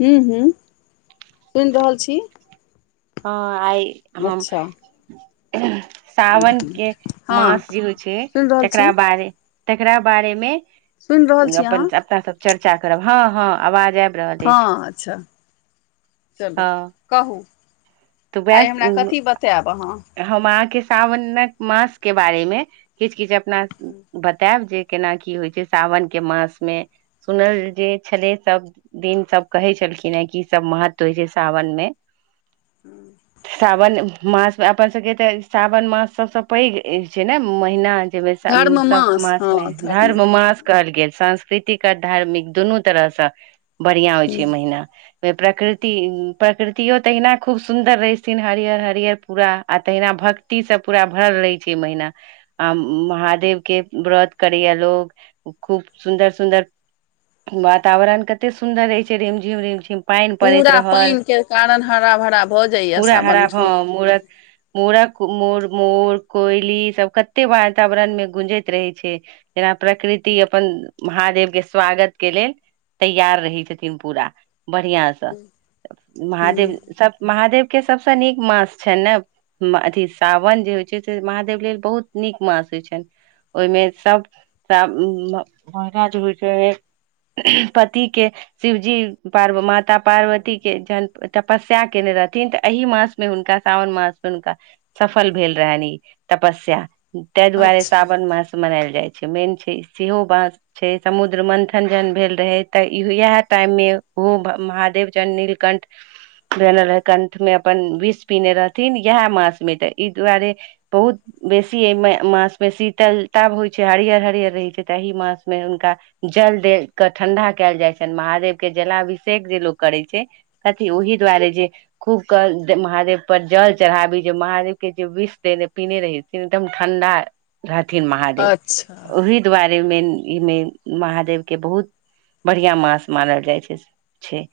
हूँ- हू, सुनि रहल छी। हँ, आइ हम अच्छा साावनक के हँ मास जे होइ छै, सुनि रहल छी तेकरा बाड़े तेकरा बारे मे सुनि रहल छी अपन, अहाँ अपना सब चर्चा करब, हँ- हँ आवाज आयब हँ अच्छा! चलू। हँ कहू तऽ आइ हमरा कथी वएह बतायब अहाँ! हम अहाँके सावनक मास के बारे मे, किछु- किछु अपना हू। बतायब जे केना की होइ छै, साावन के मास मे सुनल जे छले सब दिन सब कहै छलखिन हे, कि सब महत्व होइ छै सावन मे। श्रावन मास। अपन सबके ते सावन मास सबसे पैघ छै ने, महिना। सब मास मे, धर्म मास। कहल गेल, सांस्कृतिक आर धार्मिक दुनू तरहसँ बढ़िआं होइ छै मास महिना। प्रकृति प्रकृतियो तहिना खूब सुन्दर रहैथिन, हरियर- हरियर। पूरा, आ तहिना भक्ति सब पूरा भरल रहै छै महिना। आ महादेव के व्रत करैय लोग, खूब सुन्दर- सुन्दर! वातावरण कते सुन्दर रहै छै, रेम झिम -रेम झिम। पानि पड़ैत पूरा रहल, पानि के कारण हरा भरा भऽ जाइया पूरा हरा सावन ह मरत मूड़क म मोर, कोइली, ई सब कते वातावरण मे गूंजैत रहै छै। जेना 'प्रकृति' अपन 'महादेव' के स्वागत के लेल। तैयार रहै छथिन पूरा, बढ़िया से। मे त, महादेव सब महादेव के सबसँ नीक मास छै ने। अथि सावन जे होइ छै से, महादेव लेल बहुत नीक मास होइ छनि। ओहिमे सब महिला जे होइ छै, ओहिमे पति के शिवजी पार माता पार्वती के जन तपस्या केने रहथिन तऽ एहि मास मे हुनक साावन मास। हुनका सफल भेल रहनि ई तपस्या, ताहि दुआरे अच्छा सावन मास मनायल जाइ छै, मेन छै सेहो बात। छै समुद्र मन्थन जहन भेल रहै, तऽ इएह टाइम में ओहो महादेव चन्द्र नीलकण्ठ भनल रहै कण्ठ में अपन विष पिहने रहथिन, इएह मास मे तऽ ई दुआरे बहुत बेसी एहि मासमेऊ शीतलता होइत छै, हरियर- हरियर रहैत छै, तऽ ए मास में हुनका जल दे के ठंडा कयल जाइ छनि, महादेव के जलाभिषेक जे लोकोग करै छै कथी ओहि दुआरे जे खूब क महादेव पर जल चढ़ाबी, जे महादेव के जे विष देने पिने रहीन एकदम ठण्डा रहथिन महादेव। अच्छा ओहि दुआरे मेन ईने महादेवके बहुत बढ़िया मास मानल जाइ छै- छै।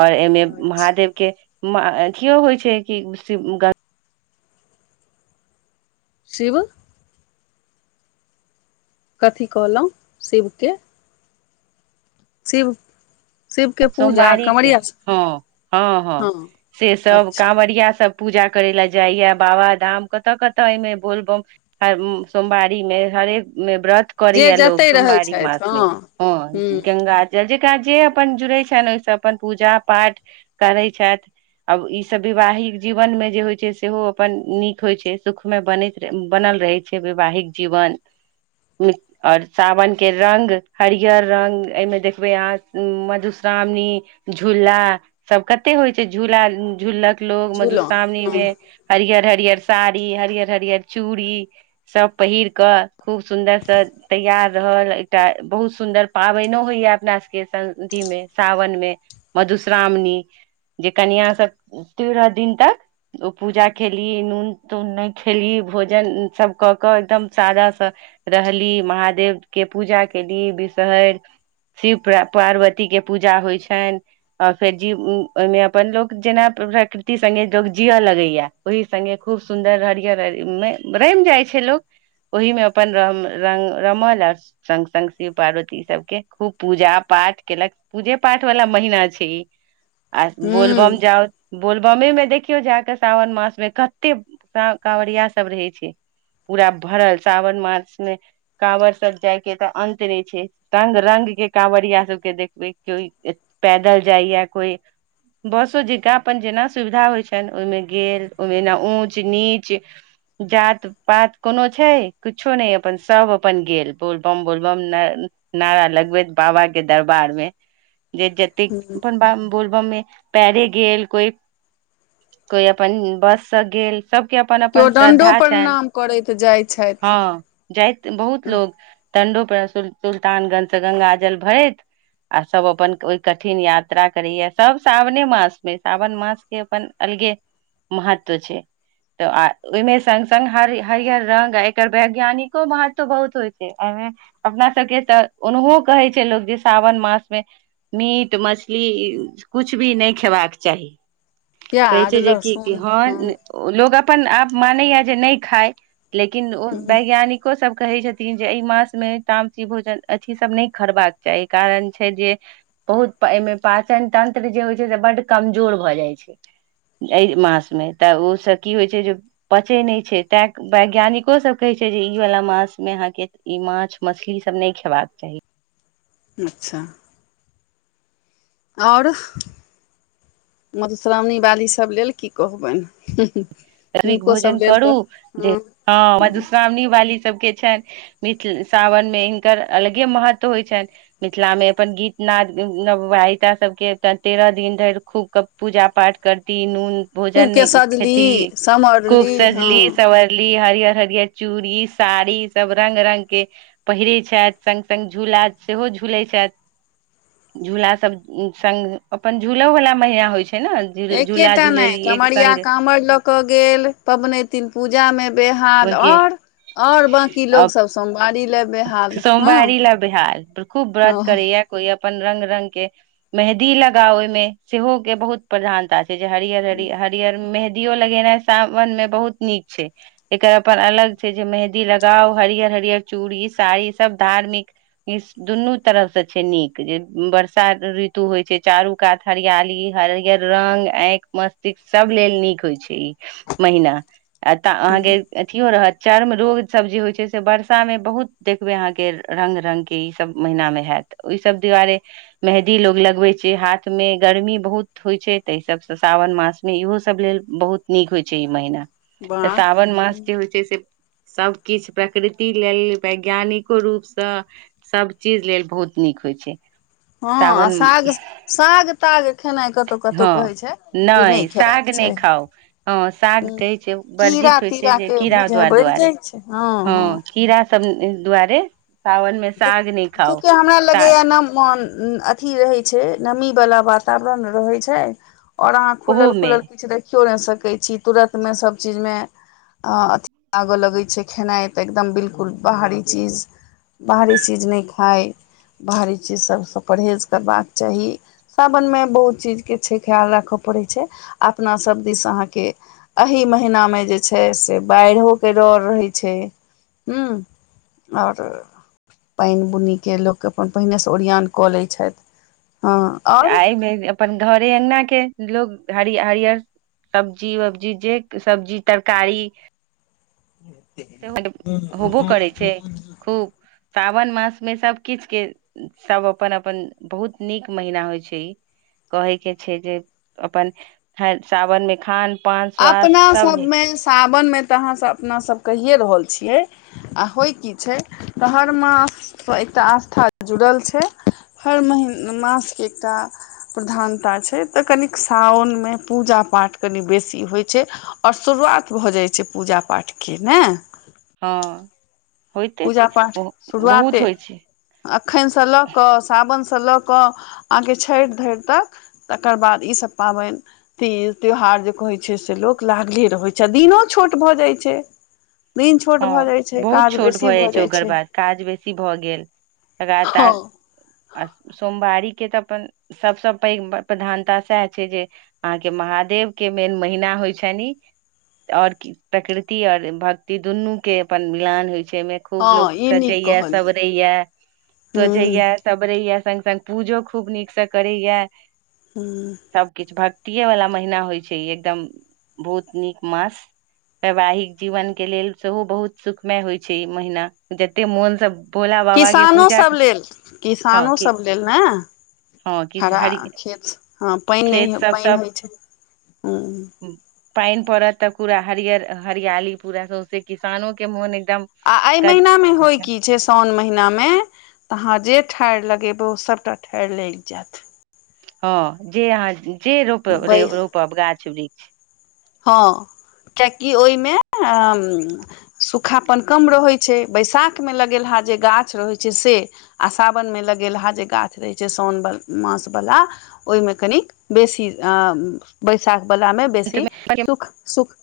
ओर एहिमे अच्छा महादेव के अथियो होइ छै, कि शिव ग शिव? कथी कहलहुँ? शिवके शिव शिवके पूजा सोमवारी के, कँवरिया हँ- हँ- हँ से सब अच्छा कांवरिया सब पूजा करे लए जाइया बाबाधाम, कतऽ -कतऽ एहिमे बोलबम हर सोमवारी में हरेक मे व्रत करे जे या लोग जतय रहै सोमवारी छथि मास मे, हँ ह हूँ गंगा जल जेकरा जे अपन जुड़े छै। छैन अपन पूजा पाठ करै छैथ। अब ई सब विवाहिक जीवन में जे होय छै, सेहो अपन नीक होय छै सुख। मे बनैत बनल रहै छै वैवाहिक जीवन। और सावन के रंग हरियर रंग एहिमे देखबे अहाँ मधुश्रा वणी झूला सब कते होय छै झूला झूलक। लोग झूलन मधुश्रावणी हूँ मे हरियर -हरियर साड़ी हरियर -हरियर चूड़ी। सब पहिर कऽ खूब सुन्दर से तैयार रहल एकटा बहुत सुन्दर पाबैनो होय या अपना सबके संधि अथि में। सावन मे मधुश्रावणी, जे कनिया सब तेरह दिन तक ओ पूजा केली नून- तून नैय खेली भोजन सब कऽ- कऽ एकदम सादा सँ रहली महादेव के पूजा केली विषहर शिव पा -पार्वती के पूजा होय छैन। और फेर जी ओहिमे अपन लोक जेना प्रकृति संगे लोक जीय लगैया। ओहि संगे खूब सुन्दर हरियर- हरियर में रैम जाय छैय लोक। ओहि मे अपन र -र रमल आ। संग- संग शिव पार्वती सबके खूब पूजा पाठ केलक। पूजे पाठ वाला महिना छैय इ, आ हूँ बोलबम जाउ बोलबम मे देखियौ जााकऽ साावन मास मे कते कांवरिया सब रहै छैय। पूरा भड़ल साावन मास मे। काँंवर सब जाय के तऽ अंत नै छैय, रंग- रंग के कावरिया सब के देखबै। को पैदल जाय या कोई बसो जेका अपन जेना सुविधा होय छैन ओय मे गेल, ओय मे ऊँच- नीच। जात -पात कोनो छैय, किछो नैय अपन सब अपन गेल बोलबम- बोलबम ना नारा लगबैत बाबा के दरबार में, जे जतेक हूँ अपन ब बोलबम में। पैरे गेल कोय -कोय अपन बस स गेल। सबके अपन केओ -अपन दण्डो श्रद्धा छैन प्रणाम करैत जाइ छथि हँ। जाइत बहुत लोग दंडो प्र सुल् सुल्तानगंज से गंगा जल भरैत। आ सब अपन ओय कठिन यात्रा करैय, सब सावने मास मे सावन मासके अपन अलगे महत्व छैय। त ओय मे संग- संग हरियर रंग एकर वैज्ञानिको महत्व बहुत होय छै एय में अपना सबके तऽ ओनहो कहै छैय लोक जे सावन मास मे मीट, मछली कुछ भी नहि खेबाक चाही। कहै प्याज छैय जे कि लहसुन हँ न लोग अपन आप मानैया जे नहि खाय, लेकिन ओ हूँ वैज्ञानिक को सब कहेै छथिन जे एैय मास में तामची भोजन, अथी सब नहि खरबाक चाही। कारण छै जे बहुत एैय मे पाचन तंत्र जे होय छै से, बड्ड कमजोर भऽ जाय छैय। एय मास मे तऽ ओय स की होय छै जो पचै नहि छै तैं वैज्ञानिको सब कहै छै जे, ई वला मास मे आहाँके ई माछ -मछली सब नहि खेबाक चाही। अच्छा और मधुश्रावणी वाली सब लेल की कह बैन। स्विक भोजन करू जे, हँ मधुश्रावणी वाली सबके छैन मिथिल सावन मे हिनकर अलगे महत्व होय छैन। मिथिलामे अपन गीत-नाद नवविवीहिता सबके तेरह दिन धरि खूब क पूजा पाठ करती नून भोजन नहि खेती समरल् खूब सजली सवंरली हरियर- हरियर चूड़ी, साड़ी सब रंग -रंग के पहिरै छैथ, संग- संग झूला सेहो झूलै छैथ। झूला सब संग अपन झूलो वला महिना होय छैय न एक्के टा नहि कमरिया काँवर ल क गेल पबनैतिन पूजा मे बेहाल गेल और और बांकी आ लोग सब सोमवारी लए बेहाल हँ सोमवारी लए बेहाल, खूब व्रत ओह करैया कोय अपन रंग-रंग के मेंहदी लगाव ओय मे सेहो के बहुत प्रधानता छै जे हरियर-हरि-हरियर मेंहदियो लगेनाय सावन में बहुत नीक छय। एकर अपन अलग छैय जे, मेंहदी लगाउ हरियर- हरियर चूड़ी, साड़ी सब धार्मिक इ स दुनू तरफ स छैय नीक जे, बरसा ऋतु होय छैय चारू कात हरियाली हरियर रंग अैंइख, मस्तिष्क सब लेल नीक होय छै ई महिना। अतऽ आहाँके अथियो रहत चर्म रोग सब जे होय छैय से बर्ष सा मे बहुत देखबै, अहाँके रंग -रंग के ई सब महिना मे हेत ओय सब दुआरे मेंहदी लोग लगवेै छैय हाथ में, गर्मी बहुत होय छैय तेै सब स सावन मास इहो सब लेल बहुत नीक होय छैय ई महिना तऽ वाह साावन मास जे होय छै से, सब किछ प्रकृत ति लेल वैज्ञानिको रूप सँ, सब चीज लेल बहुत नीक होय छै। हँ आ सावन साग- साग -ताग खेनाय कतौ हँ नहि साग नहि चाही खाउ, हँ साग कहै छै कीड़ा वर्जित होय छै तीड़ा जे, के कीड़ा बुझाइ दुआ बढ़ि दुआरे जाइ छै हँ कीड़ा सब दुआरे सावन मे साग नहि खाउ चु-चूकि हमरा साग लगेैया ना मोन। उम्म अथि रहै छै नमी वला वातावरण रहै छै। और अहाँ ओहोमे खुलल-खुलल किछ देखियौ नै सकै छी तुरत मे सब चीज मे आ अथी लागऽ लगै छै, खेनाय तऽ एकदम बिल्कुल बाहरी चीज बाहरी चीज नै खाय, बाहरी चीज सब सँ परहेज करबाक चाही। सावन मे बहुत चीज के छै ख्याल राखऽ पड़ै छै, अपना सब दिस अहाँ के एहि महीना मे जे छै से बैड़हो के डर रहै छै, हुं। और पेएन बुनिके लोक अपन पहिने से ओरियान कऽ लै छैथ हां। आ एमे अपन घरे अंगना के लोग हरियर, हरियर सब्जी-वब्जी जे सब्जी तरकारी सेहो होबो करै छै खूब। सावन मास मे सब किछ के सब अपन-अपन बहुत नीक महिना होय छै ई। कहै के छै जे अपन हर सावन मे खान पान अपना स्वास्थ्य सब नीक मे सावन मे तऽ अहाँ सब अपना सब कहिये रहल छियै। आ होय की छै त हर मास सँ एकटा आस्था जुड़ल छै, हर मही मास के एकटा प्रधानता छै तऽ कनिक सावन मे पूजा-पाठ कनि बे सी होय छै और शुरुआत भऽ जाय छै पूजा-पाठ के नेै। हां होयते पूजा छै उहो बहुत होय छै। एखन सँ लऽ कऽ सावन सँ लऽ कऽ अहाँके छैठ धैर तक तकर बाद ई सब पाबैन तीज, त्यौहार जे कहै छै से लोक लागले रहै छै, दिनों छोट भऽ जाय छै। दिन छोट भऽ हँ जाय छै, बहुत काज छोट बेसी भऽ जाइ भऽ छै जाइ ओकर छै बाद काज बेसी भऽ गेल, हँ लगातार आ सोमवारी के तऽ अपन सब सँ पैघ प्रधानता साएह छै जे अहाँ के महादेव के मेन महीना होय छैन ई। और कि प्रकृति और भक्ति दुनू के अपन मिलान होय छै एैय मे। खूब लोक हँ ई नीक सजेैया, कहलियै सवरेैया, हूँ त्वजेैया। सबरैया संग-संग पूजो खूब नीक से करैया। हुं। सब किछ भक्तिये वला महीना होय छै ई एकदम बहुत नीक मास। वैवाहिक जीवन के लेल सेहो बहुत सुखमय होय छै ई महिना, जते मोन से भोला बाबा के किसानो पूजा सब लेल, हँ किसानो कि सब लेल नै। हँ कि हरा हरि खेत स, हां पेएन खेत नै पेएन होय छै, हां। पेएन पड़त तऽ पूरा हरियर हरियाली पूरा सौंसे किसानो के मोन एकदम आ ए कद महिना मे होय की छै सोन महिना मे तऽ अहाँ जे ठाएड़ लगेबै उ सबटा ठाएड़ लाएग जाएत। हां जे अहाँ जे रोप बै रे रोपब गाछ वृ हां कियाएकि ओय मे सुखापन कम रहै छै, बैशाख मे लगेलहा जे गाछ रहै छै से आ सावन मे लगेलहा जे गाछ रहै छै सोन वल मास वला ओय मे कनिक बेसी आ बैशाख बला मे बेसी सुख-सुख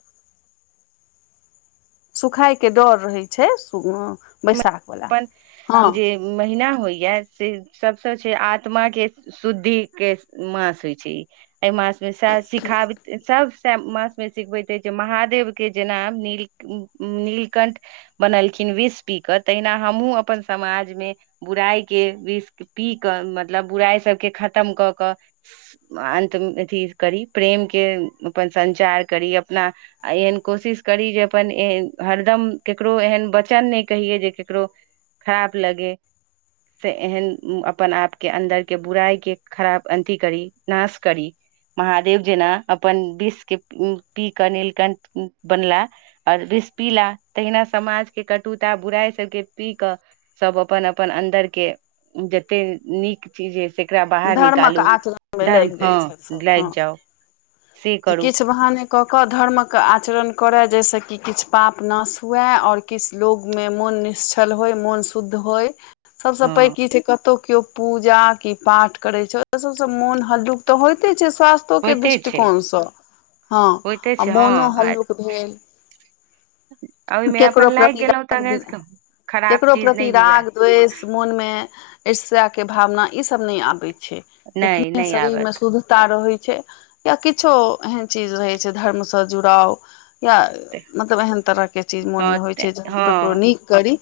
सुखाय के डर रहे छै, सु अ बैसाख अपन जे महिना होयया से सबसे छै आत्मा के शुद्धि के मास होइ छै। एहि मास मे शिखा सभ मासमे सिखबैत अछि जे महादेवके जेना नील नीलकण्ठ बनलखिन विष पी कऽ तहिना हमहुँ अपन समाजमे बुराइके विष पी कऽ मतलब बुराइ सभके खतम कऽ कऽ अन्तमे अथी करी, प्रेमके अपन संचार करी, अपना आ एहन कोशिश करी जे अपन हरदम केकरो एहन वचन नहि कहियै जे केकरो खराब लगय। से एहन अपन आपक अन्दरक बुराइके खराब अन्त करी, नाश करी। महादेव जेना अपन विष पी कऽ नीलकण्ठ बनला और विष पीलाह, तहिना समाज के कटुता बुराइ सभके पी कऽ सब अपन-अपन अन्दर के जते नीक चीज ये सेकरा बाहर धर्मक निकालू, आचरणमे धर्म लागि जाइ हँ छथि सभ लागि हँ जाउ। से जे करू किछु बहाने कऽ कऽ धर्मके आचरण करै, जाहिसँ कि किछु पाप नाश होइ आओर किछु लोकमे मोन निश्छल होय, मोन शुद्ध होइ। सभसँ हँ पैघ की छै, कतहु केओ पूजा कि पाठ करै छै, ओ सभसँ मोन हलुक तऽ होइते छै, स्वास्थ के होइते छै दृष्टिकोणसँ हँ, होइते आ छै हँ मोनो आ हलुक भेल। ओहिमे अपन केकरो लागि प्रति गेलहुँ राग तऽ बिना, खराब केकरो चीज नहि प्रति हुए राग द्वेष, मोनमे ईर्ष्याक भावना, ई सभ नहि अबैत छै। नहि जखने नहि शरीर मे आबत सूध तऽ रहै छै या, किछु एहन चीज रहै छै धर्मसँ जुड़ाव या मतलब, एहेन तरहक चीज हँ मोनमे होइ ते छै, जे हम ककरो हँ नीक करी,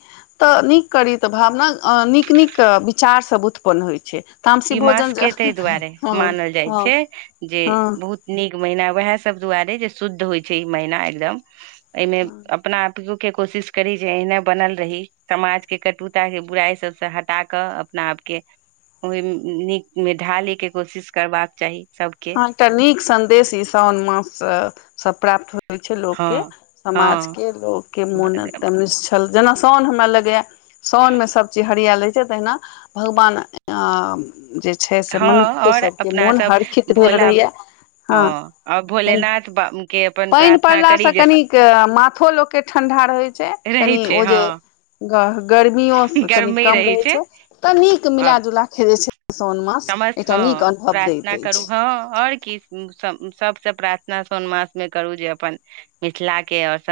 तऽ नीक करी तऽ भावना आ नीक-नीक विचार सभ उत्पन्न होइ छै। तामसी ई मास भोजन के जे ताहि दुआरे हँ मानल जाइ हँ छै जे हँ बहुत नीक महिना वएह सभ दुआरे जे शुद्ध होइ छै। ई महिना एकदम एहिमे हँ अपना आपयो के कोशिश करी जे एहने बनल रही। समाजके कटुता के बुराइ सभसँ हटा कऽ अपना आपके ओहि नीकमे ढालै के कोशिश करबाक चाही सबके। हँ एकटा नीक संदेश ई सावन माससँ सब प्राप्त होइ। होइ छै हँ लोकके, हँ समाजके लोकके मोन ब- एकदम निश्छल छल, जेना साउन हमरा लगैए साओनमे सभचीज हरियाल रहे छै, तेना तहिना भगवान जे छै से हँ मनुक्खो आओर सभके अपना मोन सब हरखित भेल भोला रहैय। हँ आओर कनि भोलेनाथ बा- के अपन पानि प्रार्थना करी पड़लासँ जे कनिक माथो लोकके ठंढा रहैत। छै से रहै कनि छै ओ जे हँ ग गर्मियो कनि गर्मी कम रहै रहे छै त नीक आ मिलााजुला के जे छै साओन मास समस्त एटा नीक हँ अनुभव देत। प्रार्थना करू हँ, आओर की सभसँ प्रार्थना साओन मासमे करू जे अपन मिथिला के और सब